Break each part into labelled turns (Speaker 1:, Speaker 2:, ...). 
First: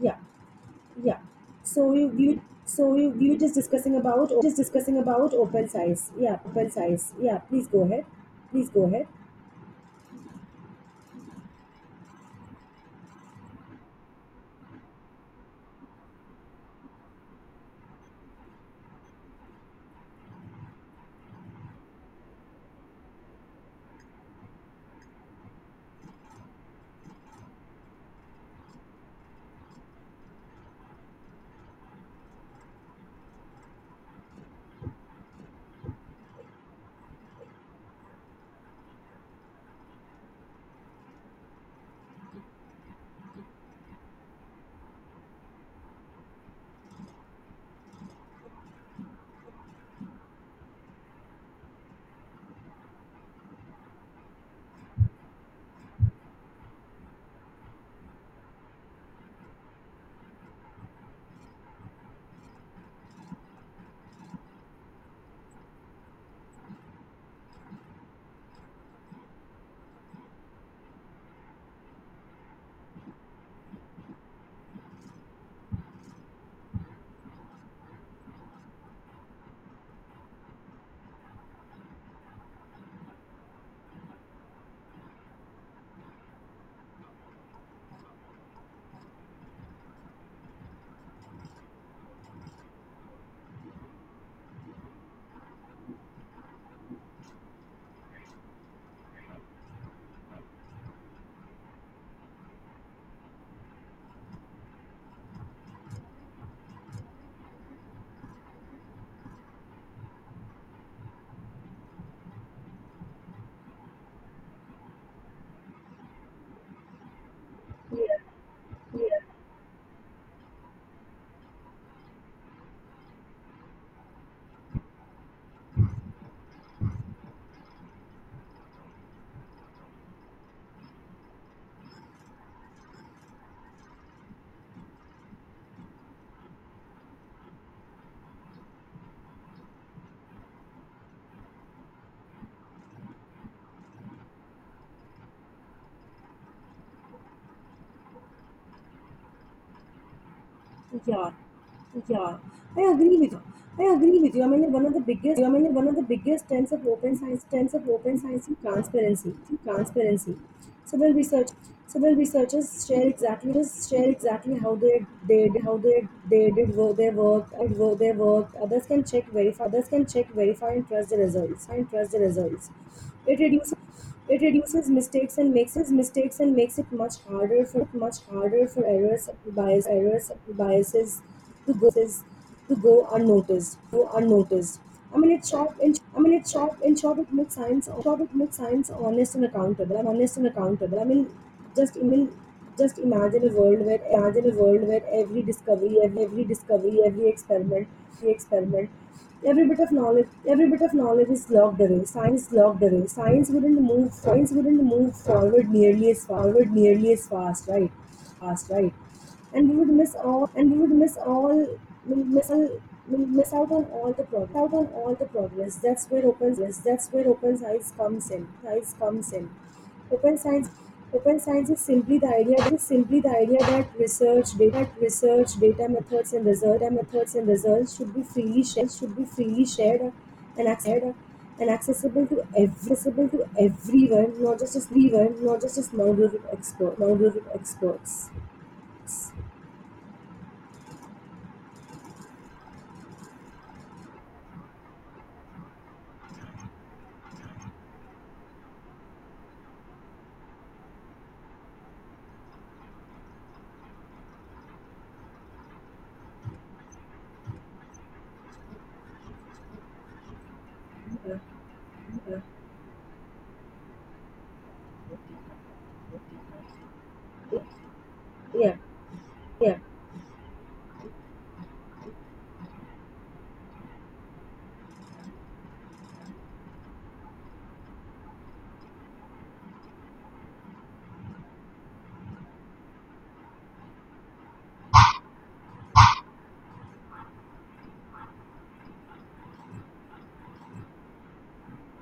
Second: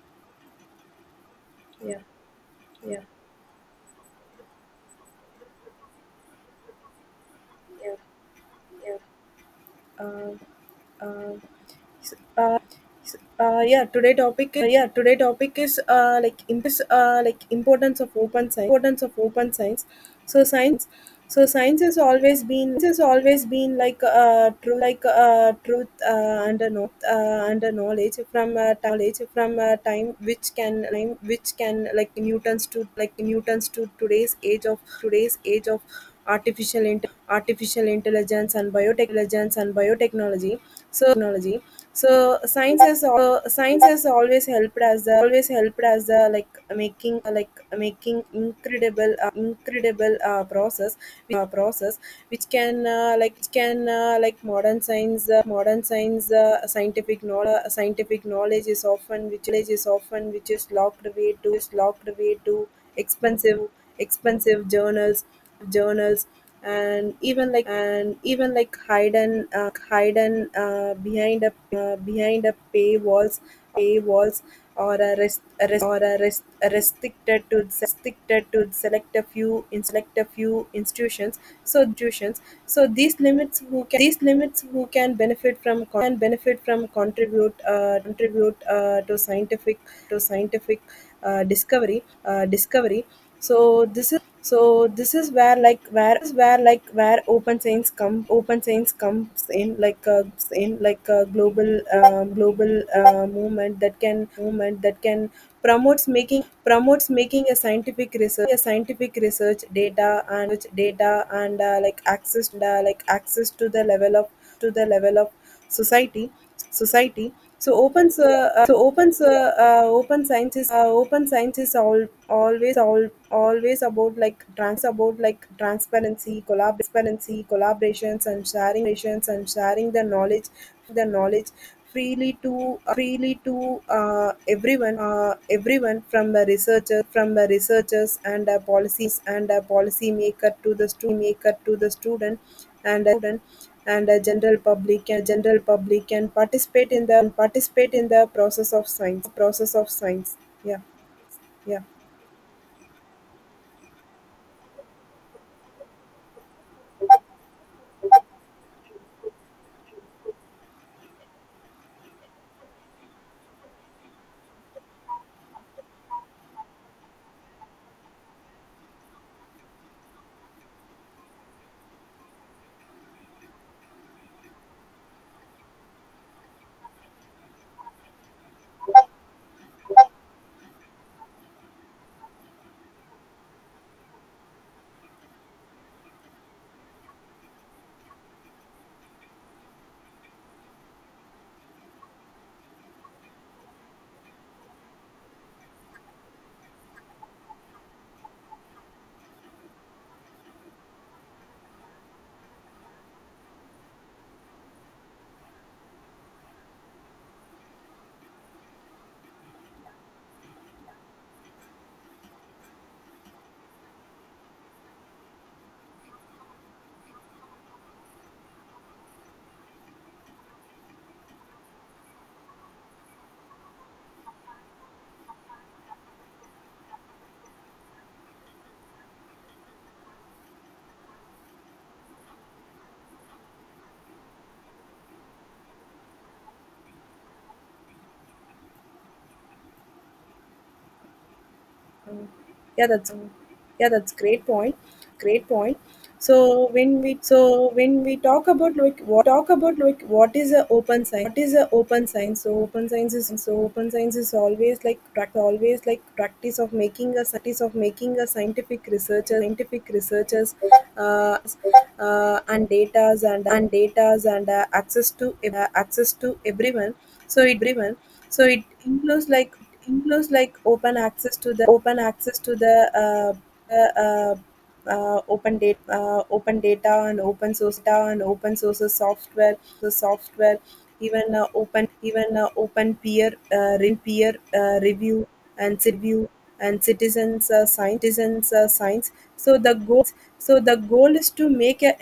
Speaker 1: Yeah, yeah. So
Speaker 2: Yeah,
Speaker 1: you so
Speaker 2: yeah,
Speaker 1: you we were just discussing about open size. Yeah, please go
Speaker 2: yeah,
Speaker 1: ahead. Please go
Speaker 2: yeah.
Speaker 1: ahead.
Speaker 2: Uh, uh, s- uh, yeah. Yeah, today topic is like in this like importance of open science. Importance of open science. So science. So science has always been like true like truth under no under knowledge from time which can like Newton's to today's age of artificial intelligence and biotechnology. And biotechnology. So technology. So science science has always helped as the like making like making incredible process which can like modern science scientific knowledge is often which is locked away to expensive journals, journals, and even like hidden behind a paywalls, paywalls or or a rest, restricted to select a few institutions. So these limits who can benefit from, contribute to scientific to scientific discovery. So this is where, open science comes in like a global movement that can promotes making a scientific research data and like access to the level of to the level of society. society
Speaker 1: Yeah, yeah.
Speaker 2: Open science is all always all always about transparency, collaboration, collaborations and sharing the knowledge the knowledge freely to everyone, everyone from the researcher from the researchers and policies, and policy maker to the student, maker to the student and student and a general public, can participate in the process of science. Yeah,
Speaker 1: Yeah,
Speaker 2: yeah.
Speaker 1: yeah. I agree with you. I mean, one of the biggest trends of open science is transparency. Several research. Several researchers share exactly how they did work their work and work their work. Others can check verify and trust the results. It reduces. It reduces mistakes and makes his mistakes and makes it much harder for errors, errors, biases to go is to go unnoticed. I mean, it's short. In short, it makes science honest and accountable. I mean, just imagine a world where every discovery, every experiment, every bit of knowledge is locked away. Science wouldn't move forward nearly as fast, fast right and we would miss all and we would miss all we miss all we miss out on all the progress out on all the progress. That's where open science comes in Open science Open science is simply the idea that research, data, methods and methods and results should be freely should be freely shared and and accessible to everyone, not just as now group of now group of experts.
Speaker 2: yeah that's yeah, that's great point. So when we talk about like, what is a open science? So open science is always like practice of making a scientific researchers
Speaker 1: Yeah,
Speaker 2: uh, and datas, and access to everyone. So
Speaker 1: yeah,
Speaker 2: it
Speaker 1: yeah.
Speaker 2: includes like Includes like open access to the uh, the uh, open data, and open source data, and open source software, the software, even open peer review, and review and citizens science. So the goal is to make a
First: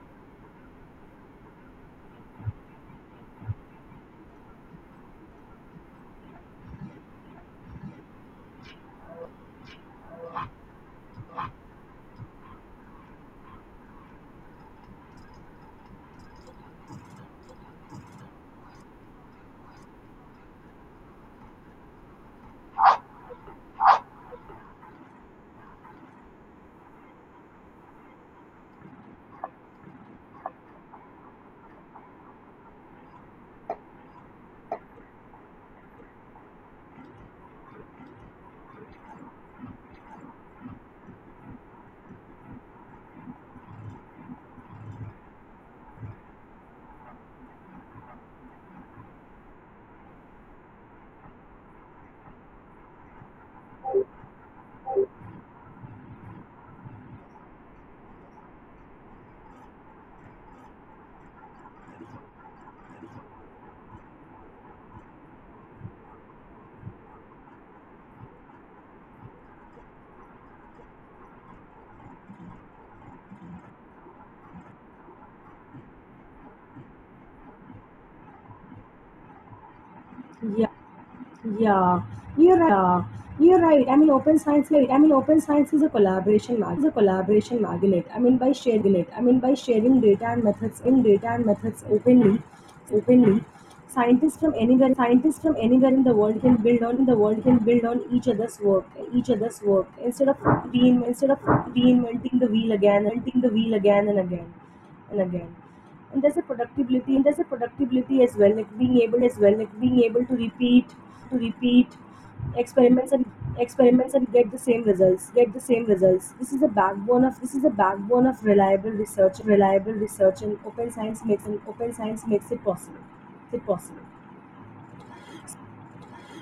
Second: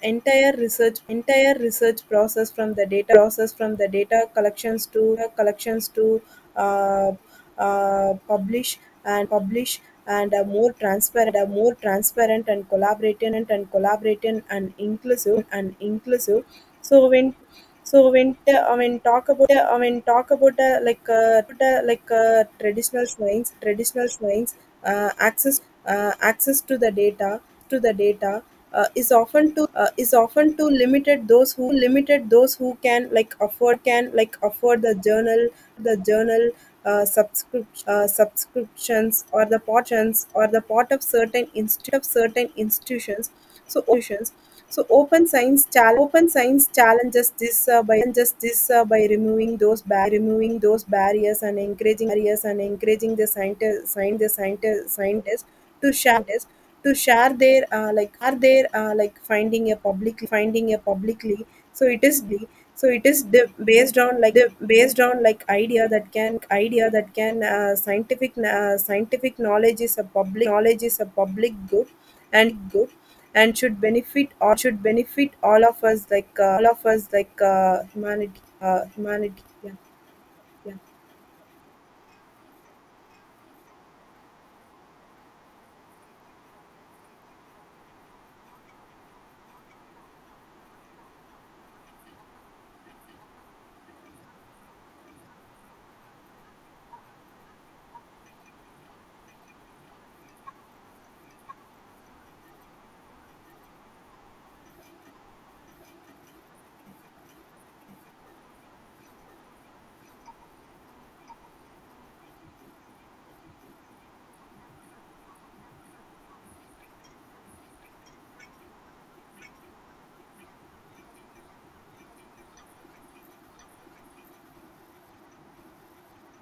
Speaker 2: entire research process, from the data collections to uh, publish, and a more transparent and collaborative and inclusive. So when I mean, talk about I mean talk about like traditional shrines, access to the data to the data is often too is often to limited, those who can like afford the journal, the journal subscrip- subscriptions or the part of certain institutions. so institutions. So open science challenges this by just this by removing those barriers, and encouraging the scientists to share their like, are there like finding a public, finding a publicly. so it is be so it is the based on like the based on like idea that can scientific knowledge is a public good, and should benefit all of us, like humanity. Yeah,
Speaker 1: yeah.
Speaker 2: yeah
Speaker 1: Yeah, you're right. I mean, open science is a collaboration magnet. I mean, by sharing it. I mean, by sharing data and methods in data and methods openly. Openly. Scientists from anywhere, scientists from anywhere in the world can build on each each other's work, instead of reinventing the reinventing the wheel again and again, and again and there's a productivity and there's a productivity as well, like being able to repeat experiments and experiments and get the same results get the same results. This is the backbone of this is the backbone of reliable research reliable research, and open science makes and open science makes it possible it possible.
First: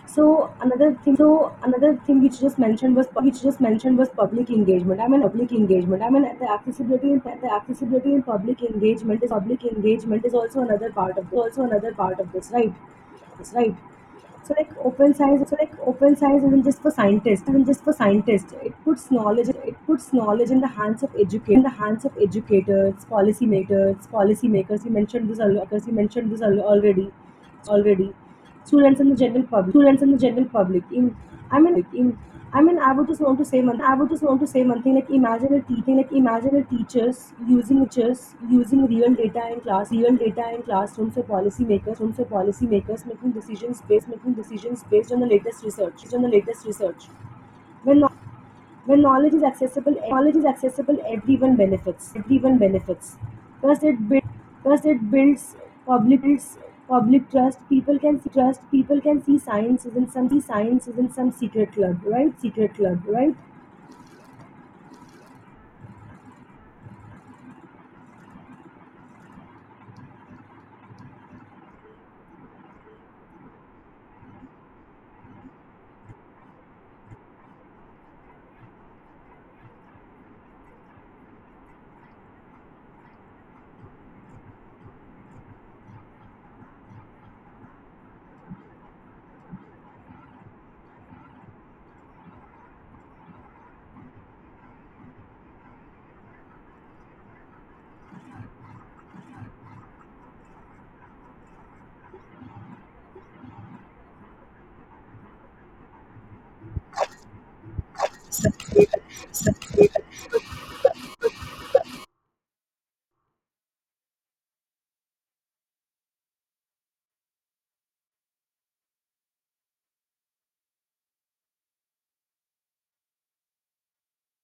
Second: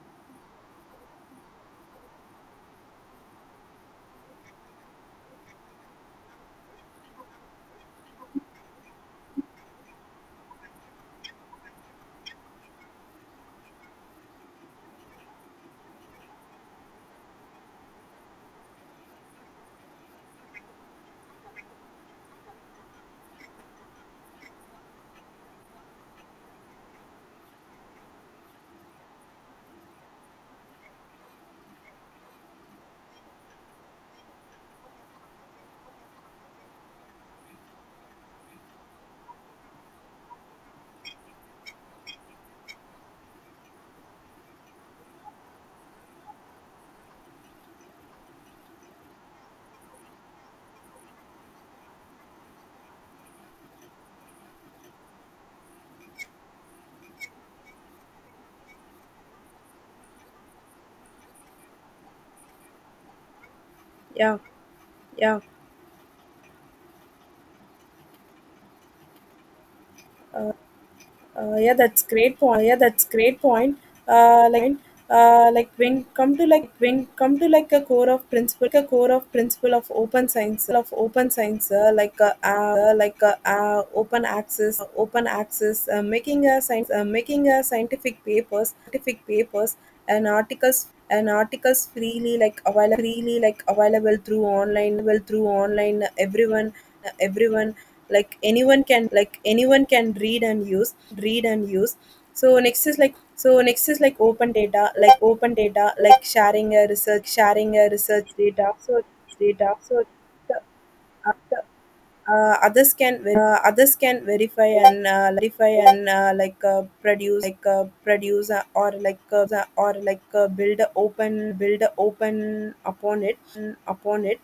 Speaker 1: So another so another thing which just mentioned was which just mentioned was public engagement. I mean public engagement. I mean the accessibility in public engagement is also another part of also another part of this, right? That's right. So, like, open so like open science isn't just for isn't just for scientists. It puts it puts knowledge in the hands of in the hands of educators, policymakers. You mentioned this, al- because you mentioned this already. already. Students and the general students and the general public. In, I mean, like, in I mean, I would just want to say one thing. Like, imagine a teaching. Like, imagine a teachers using just using real data in real data in classroom, room for policymakers making decisions making decisions based on based on the latest research. When when knowledge is knowledge is accessible, everyone benefits. Thus, it builds Thus, it builds public builds public trust. People can see trust. People can see science isn't some see science isn't some secret club, Secret club, right?
Speaker 2: yeah yeah yeah, that's great point. Uh, like, when come to like a core of principle, of open science, like open access, making a science, making a scientific papers, and articles freely like available through online everyone, uh, everyone like anyone can read and use. read and use so next is like open data, like sharing a research, data, so data so after- others can ver- others can verify and verify and like produce, like produce or like build a open upon it. upon it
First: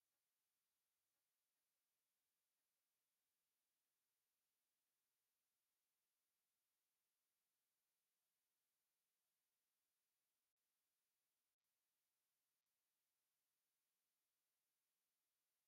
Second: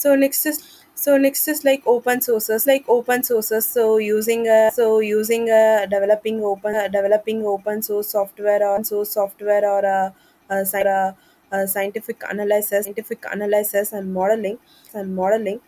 Speaker 2: so next is like open sources, so using, developing open, source software, or uh, sci- uh, scientific analysis and modeling. and modeling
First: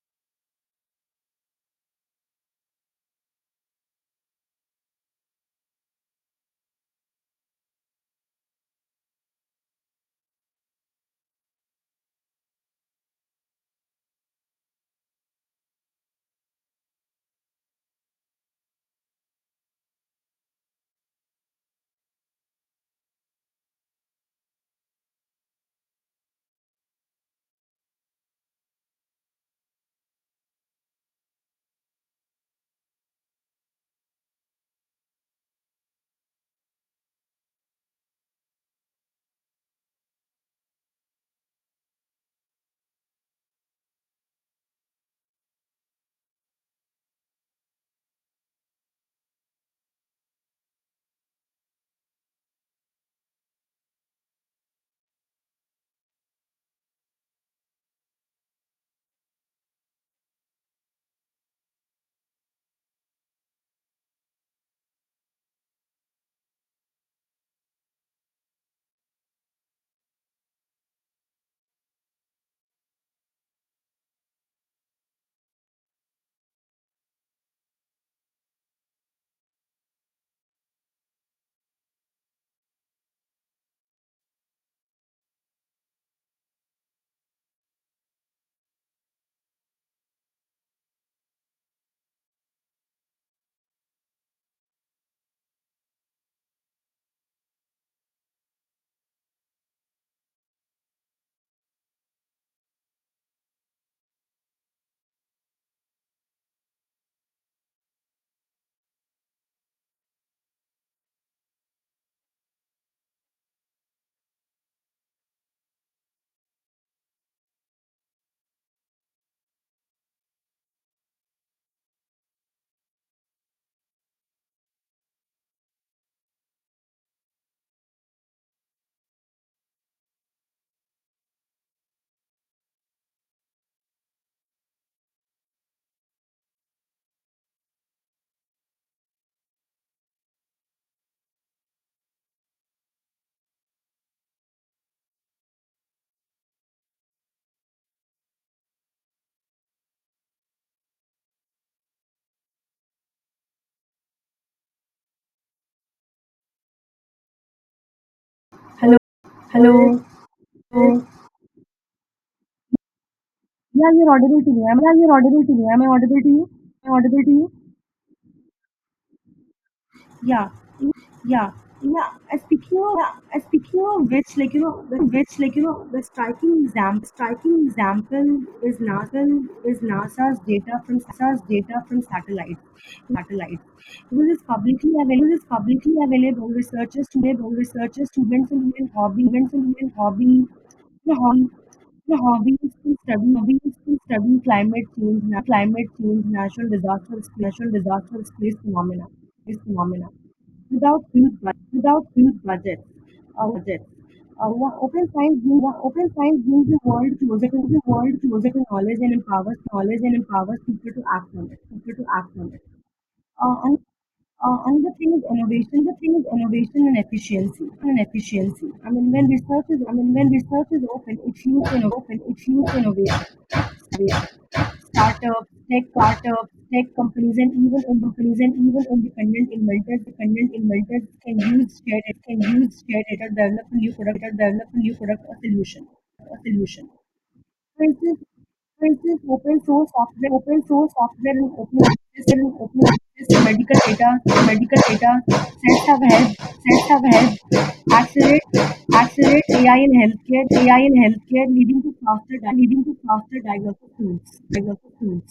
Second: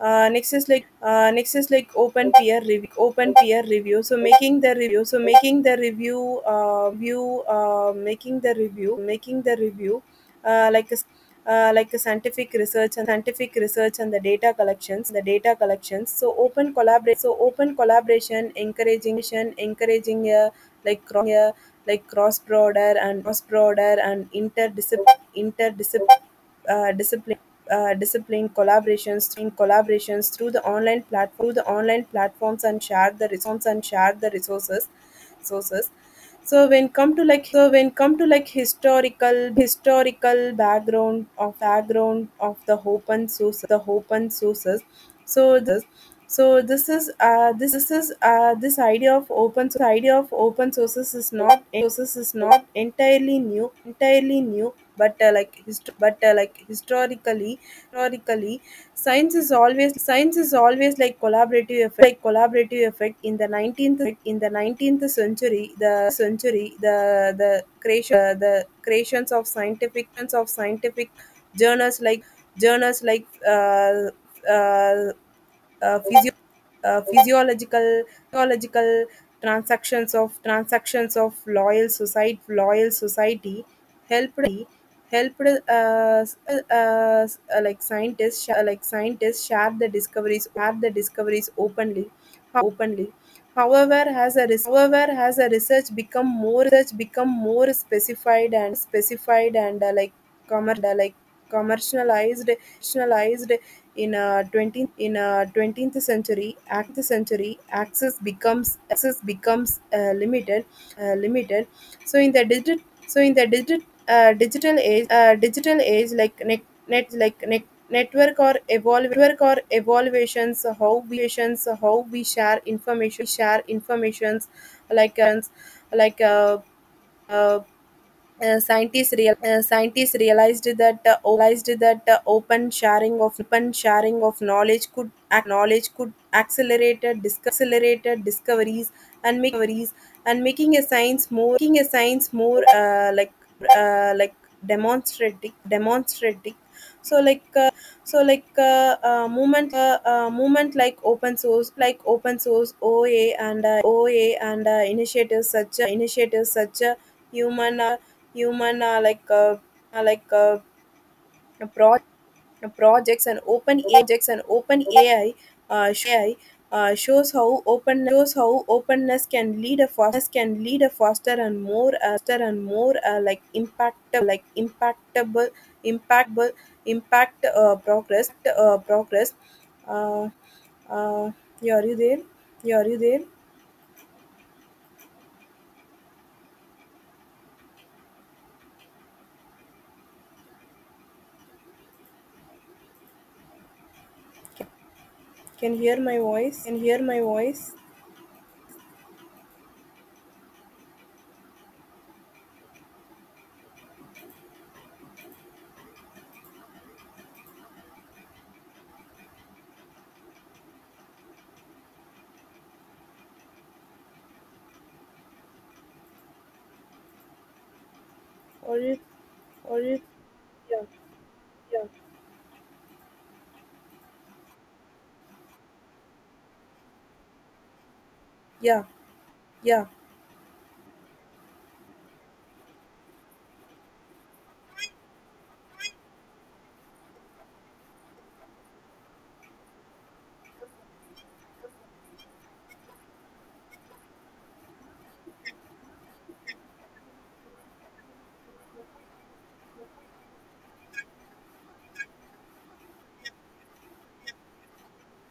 Speaker 2: uh, next is like open peer review. Open peer review. So making the review. So making the review. View. Making the review. Making the review. Uh, like a s- like a scientific research and the data collections, the data collections so open collaboration encouraging encouraging uh, like cross uh, like cross border and interdisciplinary interdisciplinary discipline discipline collaborations through the online platform, the online platforms and share the resources resources so when come to like historical background of the open sources, so this is this is this idea of open sources is not entirely new, but historically, historically, science is always like collaborative effect. In the 19th century, the creations of scientific journals like journals like uh, uh, uh, physio- physiological physiological transactions of loyal society, helped helped uh, uh, uh, like scientists share the discoveries openly. openly However, as a res- however as a research become more specified, and commer- and, uh, like commercialized in a 20th century act the century access becomes limited. uh, limited so in the digit, so in the digit digital age, like net, net like net network or evaluations how we share informations, like uh, like uh, uh, scientists, real, scientists realized that open sharing of knowledge could ac- knowledge could accelerate disc- accelerated discoveries and making a science more making a science more uh, like demonstrative. So like so like movement movement like open source, oa, and initiatives such, human uh, Human
Speaker 1: Hello. Hello.
Speaker 2: are like
Speaker 1: Hello.
Speaker 2: a, pro, projects, and open and
Speaker 1: Yeah,
Speaker 2: open
Speaker 1: you're
Speaker 2: AI
Speaker 1: audible to me. Am I
Speaker 2: uh,
Speaker 1: audible to you? Am
Speaker 2: uh,
Speaker 1: I audible to
Speaker 2: shows
Speaker 1: you?
Speaker 2: how open, shows how openness can lead a fast
Speaker 1: Yeah,
Speaker 2: can lead a faster
Speaker 1: yeah,
Speaker 2: and more
Speaker 1: yeah. And speaking of
Speaker 2: like
Speaker 1: And speaking of
Speaker 2: impactable,
Speaker 1: which, like, you which like you know, the
Speaker 2: impactable
Speaker 1: striking
Speaker 2: impact
Speaker 1: striking
Speaker 2: progress.
Speaker 1: example is
Speaker 2: uh,
Speaker 1: NASA
Speaker 2: progress
Speaker 1: is
Speaker 2: uh,
Speaker 1: NASA's data from
Speaker 2: uh, yeah, are you there
Speaker 1: Satellites.
Speaker 2: yeah, are you there
Speaker 1: satellites. Because it's publicly available. Researchers, students, and human students and human hobby. The hobby. The hobby is to study climate change,
Speaker 2: can
Speaker 1: climate
Speaker 2: hear my
Speaker 1: change,
Speaker 2: voice
Speaker 1: natural
Speaker 2: can hear my
Speaker 1: natural
Speaker 2: voice
Speaker 1: disasters, space phenomena. Space phenomena. Without huge budgets. Budgets. One Open science brings the world closer to knowledge and empowers people to act on people to act on it. Uh, and, and The thing is innovation and efficiency.
Speaker 2: or you or
Speaker 1: I
Speaker 2: you
Speaker 1: mean, when research
Speaker 2: yeah
Speaker 1: is open, it fuels
Speaker 2: Yeah,
Speaker 1: innovation. Startups, tech companies, and even
Speaker 2: yeah,
Speaker 1: independent
Speaker 2: yeah.
Speaker 1: dependent inventors can use shared data to develop a new product or develop a new product or solution. Traces traces: open source software and open access to medical data sets have helped sets have helped accelerate accelerate AI in healthcare AI in healthcare, leading to leading to faster diagnostic tools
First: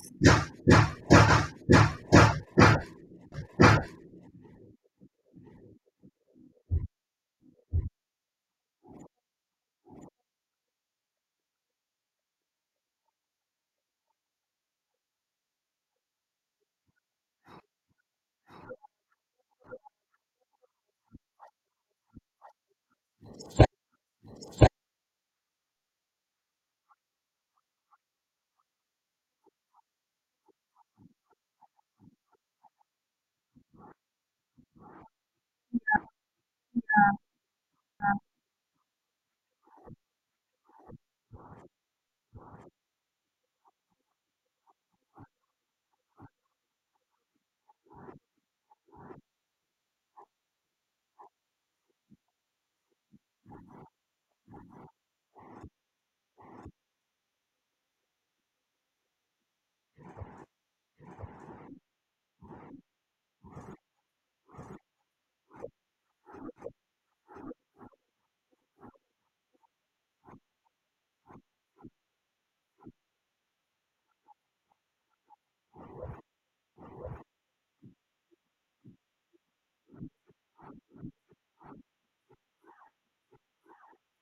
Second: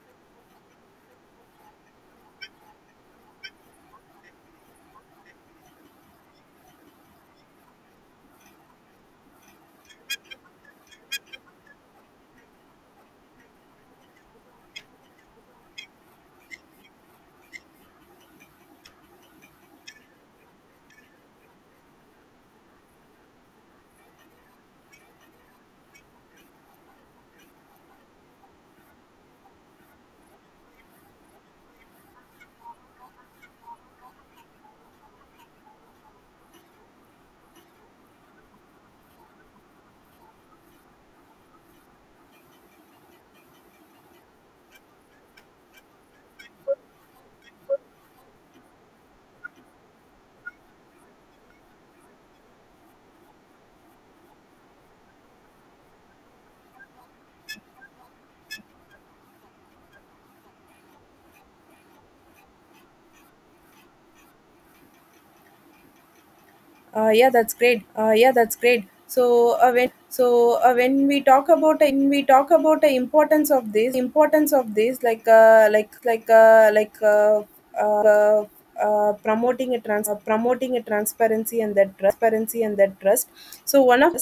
Speaker 2: Yeah, that's great. So when we talk about when we talk about the importance of this like uh, promoting a trans promoting a transparency and that trust. So one of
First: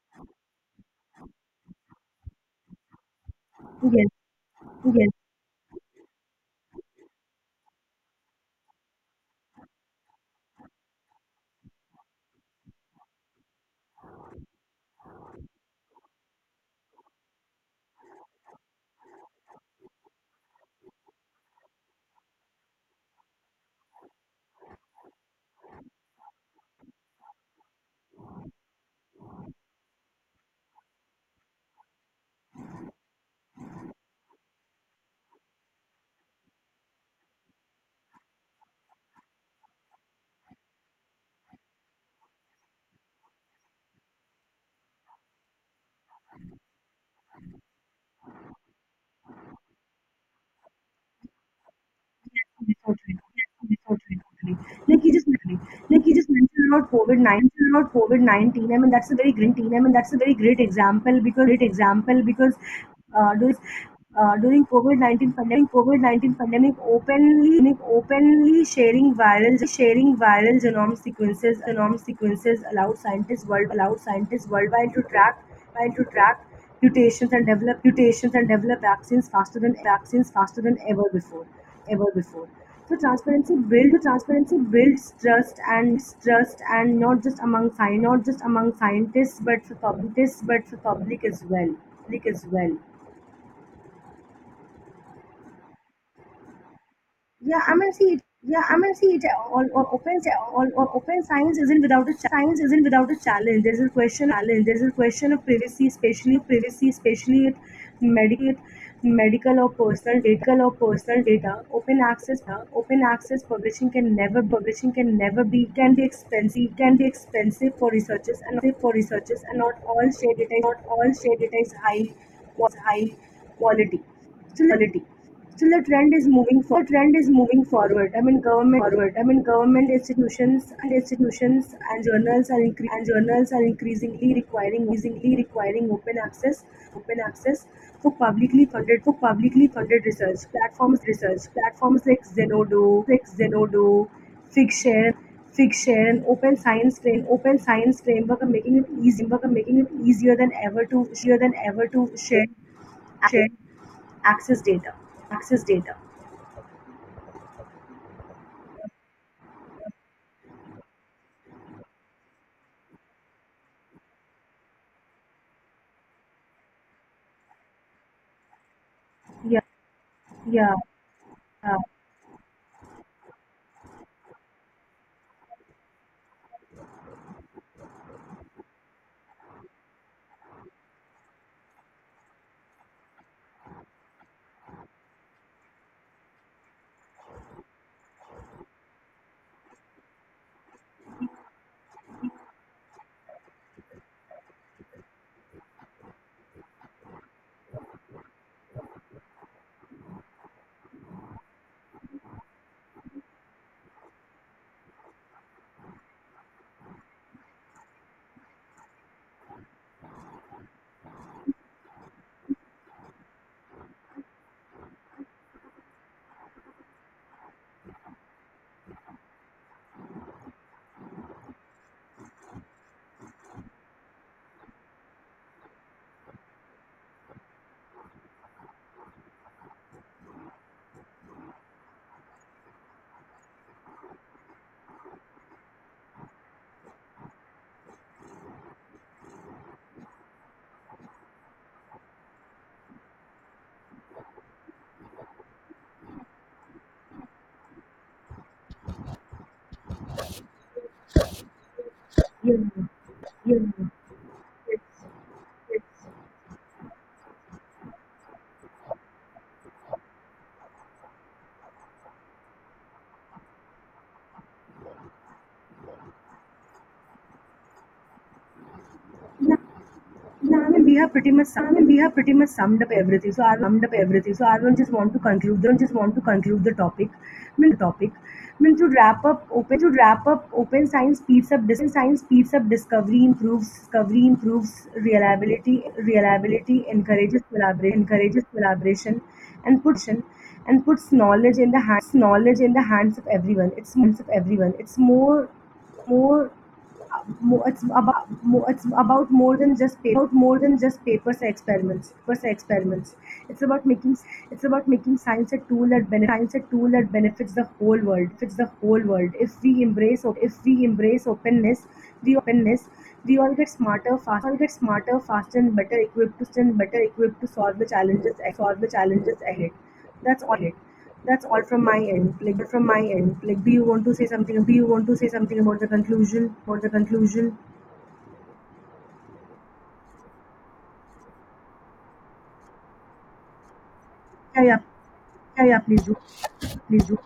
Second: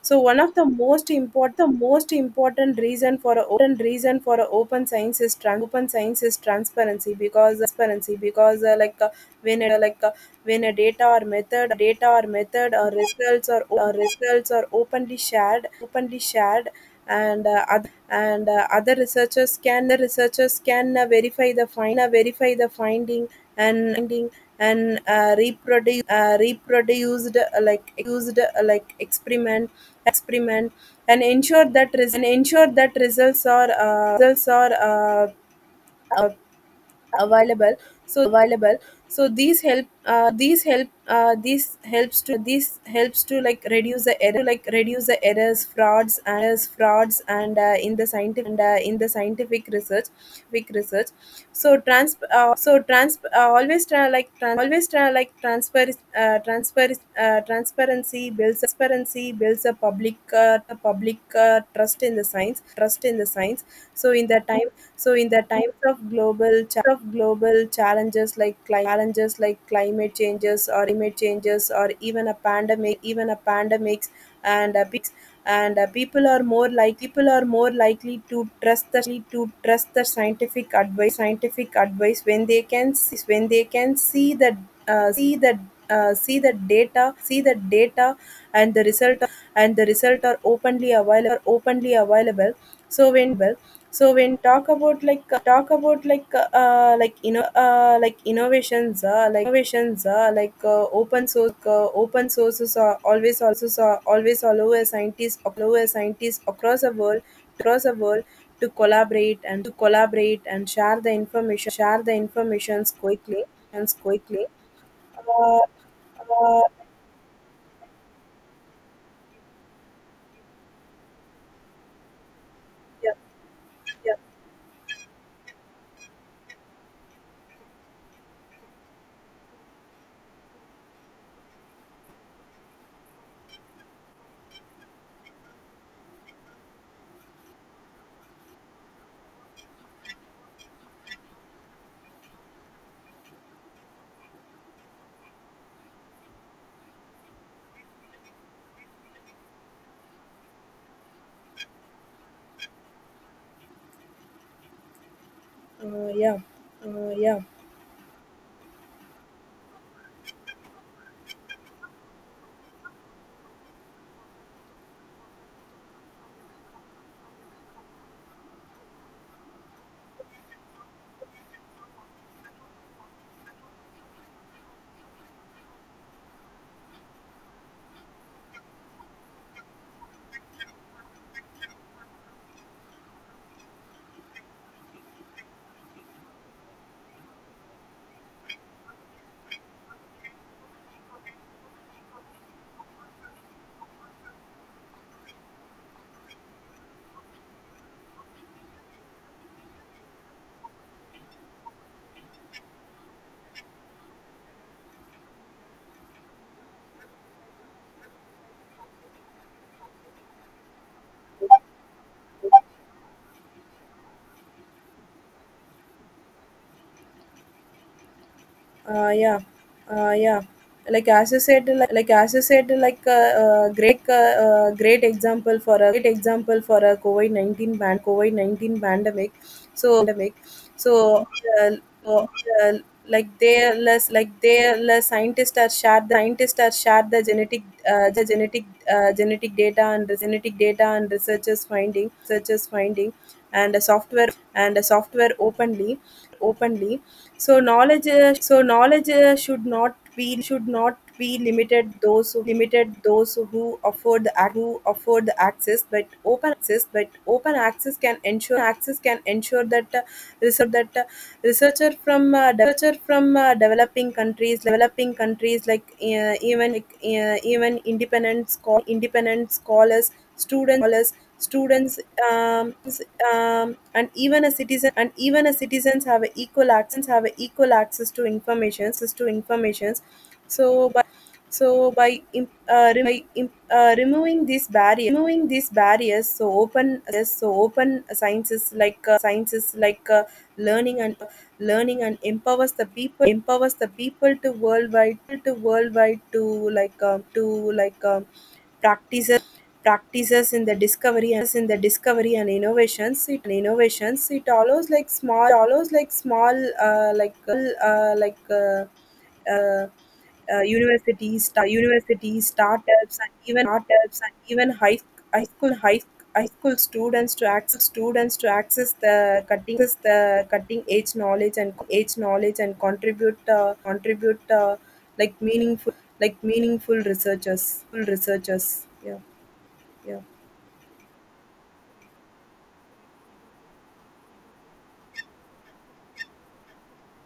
Speaker 2: so one of the most important reason for a open
Speaker 1: together.
Speaker 2: reason for a open
Speaker 1: together.
Speaker 2: science is transparency because like when a, like when a data or method or results are openly shared and other researchers can verify the finding and reproduced like experiment and ensure that results are uh, available so available, So these help these help these helps to like reduce the errors , frauds, and in the scientific research. So trans so
Speaker 1: totally,
Speaker 2: trans
Speaker 1: totally, totally,
Speaker 2: always try like
Speaker 1: totally.
Speaker 2: trans, always
Speaker 1: Like
Speaker 2: try
Speaker 1: you just
Speaker 2: like transfer
Speaker 1: like you just mentioned
Speaker 2: transfer
Speaker 1: about COVID about
Speaker 2: Transparency
Speaker 1: COVID 19.
Speaker 2: builds a
Speaker 1: I mean, that's
Speaker 2: public
Speaker 1: a very
Speaker 2: uh,
Speaker 1: great
Speaker 2: a public trust in
Speaker 1: example
Speaker 2: the
Speaker 1: because uh, during
Speaker 2: science deadlines so in
Speaker 1: uh,
Speaker 2: the
Speaker 1: during
Speaker 2: time
Speaker 1: COVID
Speaker 2: so in
Speaker 1: 19
Speaker 2: the times of
Speaker 1: pandemic,
Speaker 2: global challenges like
Speaker 1: openly
Speaker 2: challenges like climate
Speaker 1: sharing viral
Speaker 2: changes or
Speaker 1: genome genome
Speaker 2: even a
Speaker 1: sequences allowed
Speaker 2: pandemic even a
Speaker 1: scientists world allowed
Speaker 2: pandemics
Speaker 1: scientists
Speaker 2: and a
Speaker 1: worldwide to
Speaker 2: big
Speaker 1: track
Speaker 2: and
Speaker 1: and to
Speaker 2: people are
Speaker 1: track
Speaker 2: more like people are more likely
Speaker 1: mutations
Speaker 2: to
Speaker 1: and develop
Speaker 2: trust the
Speaker 1: vaccines
Speaker 2: to
Speaker 1: faster than
Speaker 2: trust the scientific
Speaker 1: ever before ever
Speaker 2: advice when
Speaker 1: before transparency
Speaker 2: they can
Speaker 1: builds
Speaker 2: see the uh, see the
Speaker 1: trust, and
Speaker 2: uh,
Speaker 1: not just among
Speaker 2: data
Speaker 1: not just
Speaker 2: and
Speaker 1: among
Speaker 2: the
Speaker 1: scientists but for
Speaker 2: result are
Speaker 1: publicists but for public as well.
Speaker 2: openly
Speaker 1: public as
Speaker 2: available.
Speaker 1: well
Speaker 2: So when well so when talk about like you know like
Speaker 1: Yeah, I mean,
Speaker 2: innovations
Speaker 1: see, it
Speaker 2: like innovations like
Speaker 1: all open
Speaker 2: open source
Speaker 1: science isn't without a
Speaker 2: open
Speaker 1: science
Speaker 2: sources
Speaker 1: isn't
Speaker 2: are
Speaker 1: without a
Speaker 2: always also are always
Speaker 1: Challenge. There's a question of
Speaker 2: allow a scientist
Speaker 1: privacy, especially
Speaker 2: across the world
Speaker 1: medical, medical or
Speaker 2: to collaborate
Speaker 1: data
Speaker 2: and
Speaker 1: or
Speaker 2: share the
Speaker 1: personal data.
Speaker 2: information share the informations
Speaker 1: Open access
Speaker 2: quickly and quickly.
Speaker 1: publishing can never
Speaker 2: Uh,
Speaker 1: be, can be
Speaker 2: uh,
Speaker 1: can be expensive for researchers, and for researchers, and not all shared not all shared data was high
Speaker 2: yeah,
Speaker 1: quality
Speaker 2: yeah,
Speaker 1: still the quality. Still, the trend is moving for trend is moving forward. I mean, government forward. I mean government institutions and institutions and journals are incre- and journals are increasingly requiring open access for publicly funded research platforms like Zenodo like Zenodo, Figshare Figshare, and open science frame open science framework are making it easy are making it easier than ever to easier than ever to share Access data. access data.
Speaker 2: yeah, yeah.
Speaker 1: Yeah. Yeah. Yeah.
Speaker 2: Yeah yeah Like as you said, like a great great example for a great example for a covid-19 pandemic. So pandemic, so uh, uh, uh, like they like they less Scientists are shared the scientists are shared the genetic genetic data and researchers finding and the software openly. Openly so knowledge, uh, so knowledge uh, should not be
Speaker 1: Yeah.
Speaker 2: limited those
Speaker 1: Yes.
Speaker 2: who afford
Speaker 1: Yes.
Speaker 2: the
Speaker 1: Yes.
Speaker 2: access, but open access can ensure that that researcher from developing countries, even independent
Speaker 1: Yeah.
Speaker 2: scholars,
Speaker 1: No, I mean we have
Speaker 2: students,
Speaker 1: pretty much I mean, we
Speaker 2: students,
Speaker 1: have pretty much
Speaker 2: um,
Speaker 1: summed up everything. So I summed up
Speaker 2: and
Speaker 1: everything.
Speaker 2: even
Speaker 1: So
Speaker 2: a
Speaker 1: I don't
Speaker 2: citizen
Speaker 1: just
Speaker 2: and
Speaker 1: want to
Speaker 2: even a
Speaker 1: conclude. Don't just
Speaker 2: citizens
Speaker 1: want to
Speaker 2: have a
Speaker 1: conclude
Speaker 2: equal
Speaker 1: the
Speaker 2: access
Speaker 1: topic.
Speaker 2: to
Speaker 1: I mean, to
Speaker 2: informations.
Speaker 1: wrap
Speaker 2: To
Speaker 1: up open to
Speaker 2: information,s
Speaker 1: wrap up open
Speaker 2: So by
Speaker 1: science speeds up
Speaker 2: so
Speaker 1: science
Speaker 2: by im-
Speaker 1: speeds up
Speaker 2: rem- by
Speaker 1: discovery,
Speaker 2: im-
Speaker 1: improves discovery
Speaker 2: removing these
Speaker 1: improves
Speaker 2: barriers,
Speaker 1: reliability, encourages
Speaker 2: so
Speaker 1: collaboration
Speaker 2: open
Speaker 1: encourages collaboration,
Speaker 2: sciences
Speaker 1: and
Speaker 2: like learning
Speaker 1: puts
Speaker 2: and
Speaker 1: knowledge in the
Speaker 2: learning
Speaker 1: hands
Speaker 2: and
Speaker 1: knowledge in the hands of everyone.
Speaker 2: empowers the
Speaker 1: It's hands
Speaker 2: people
Speaker 1: of
Speaker 2: to
Speaker 1: everyone. It's
Speaker 2: worldwide
Speaker 1: more
Speaker 2: to worldwide
Speaker 1: more
Speaker 2: to like
Speaker 1: mo- it's about
Speaker 2: practices
Speaker 1: more than just paper
Speaker 2: practices
Speaker 1: more
Speaker 2: in the
Speaker 1: than just
Speaker 2: discovery
Speaker 1: papers and
Speaker 2: and in the
Speaker 1: experiments
Speaker 2: discovery
Speaker 1: papers
Speaker 2: and
Speaker 1: and experiments it's about making
Speaker 2: innovations it
Speaker 1: it's about
Speaker 2: allows
Speaker 1: making
Speaker 2: small
Speaker 1: science a tool
Speaker 2: allows
Speaker 1: that
Speaker 2: like
Speaker 1: benefits
Speaker 2: small
Speaker 1: science a tool that benefits the whole world
Speaker 2: like
Speaker 1: If we
Speaker 2: uh,
Speaker 1: embrace if we embrace
Speaker 2: universities,
Speaker 1: openness the openness we all get smarter
Speaker 2: startups, and
Speaker 1: fast all
Speaker 2: even
Speaker 1: get smarter
Speaker 2: high
Speaker 1: faster
Speaker 2: school
Speaker 1: and
Speaker 2: high
Speaker 1: better
Speaker 2: high
Speaker 1: equipped to
Speaker 2: school
Speaker 1: and better
Speaker 2: students
Speaker 1: equipped
Speaker 2: to
Speaker 1: to solve
Speaker 2: access
Speaker 1: the
Speaker 2: the
Speaker 1: challenges ahead that's all it
Speaker 2: cutting edge
Speaker 1: that's
Speaker 2: knowledge
Speaker 1: all
Speaker 2: and
Speaker 1: from my From my end.
Speaker 2: contribute
Speaker 1: Like, do you want to say something? Do you want to say
Speaker 2: like
Speaker 1: something about the
Speaker 2: meaningful
Speaker 1: conclusion? About the
Speaker 2: meaningful
Speaker 1: conclusion?
Speaker 2: researchers full researchers yeah yeah
Speaker 1: Yeah, yeah, yeah, yeah, please do.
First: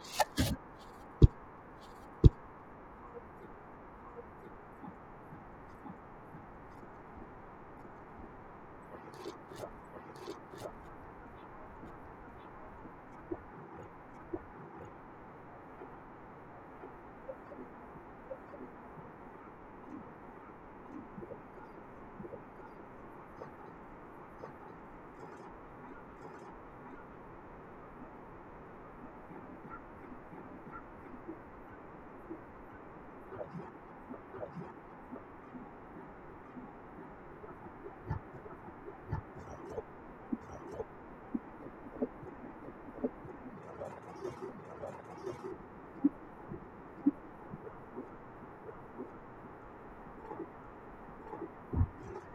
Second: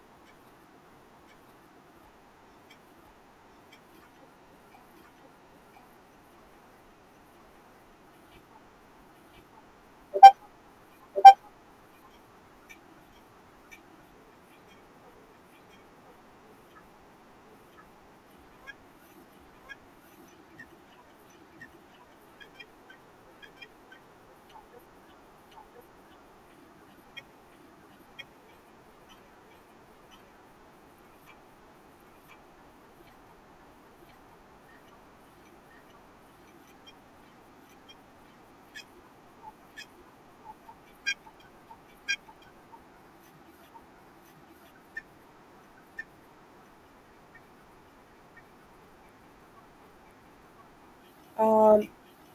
Speaker 2: Um,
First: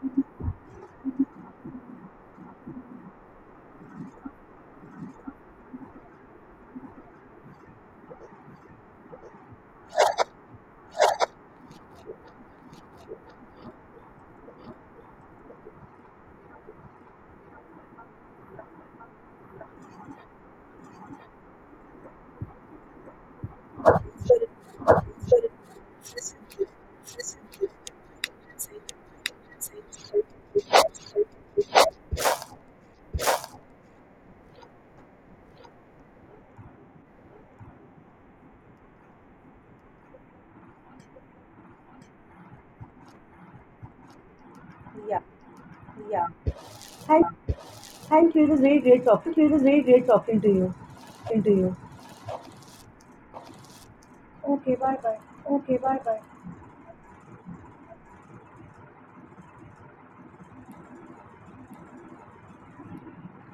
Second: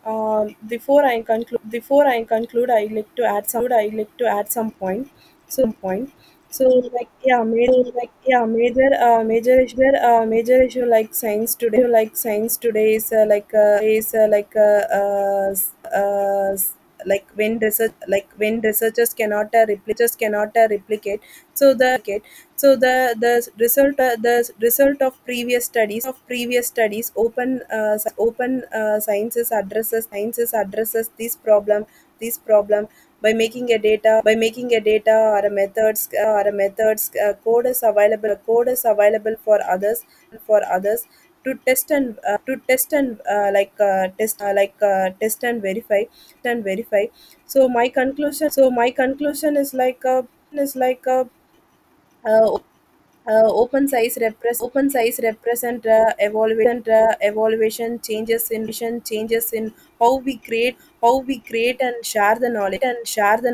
Speaker 2: before I conclude, I like to add some. I like to add some point. So, point. So Like yeah, major, like yeah, major, major issue like science today is like is like s- s- like when research like when researchers cannot replicate so the the result of previous studies. Open sciences addresses this problem this problem by making a data or a methods code is available for others for others to test and like test like
Speaker 1: Yeah,
Speaker 2: test
Speaker 1: yeah.
Speaker 2: and verify
Speaker 1: Thank, Thank you.
Speaker 2: so my
Speaker 1: It
Speaker 2: conclusion
Speaker 1: was
Speaker 2: is
Speaker 1: very
Speaker 2: like
Speaker 1: great talking to
Speaker 2: is
Speaker 1: you.
Speaker 2: like a
Speaker 1: Talking to you.
Speaker 2: uh, op- open size
Speaker 1: Okay, bye bye. Okay,
Speaker 2: represent
Speaker 1: bye bye.
Speaker 2: evaluation evaluation changes in changes in how we create and share the knowledge. And share the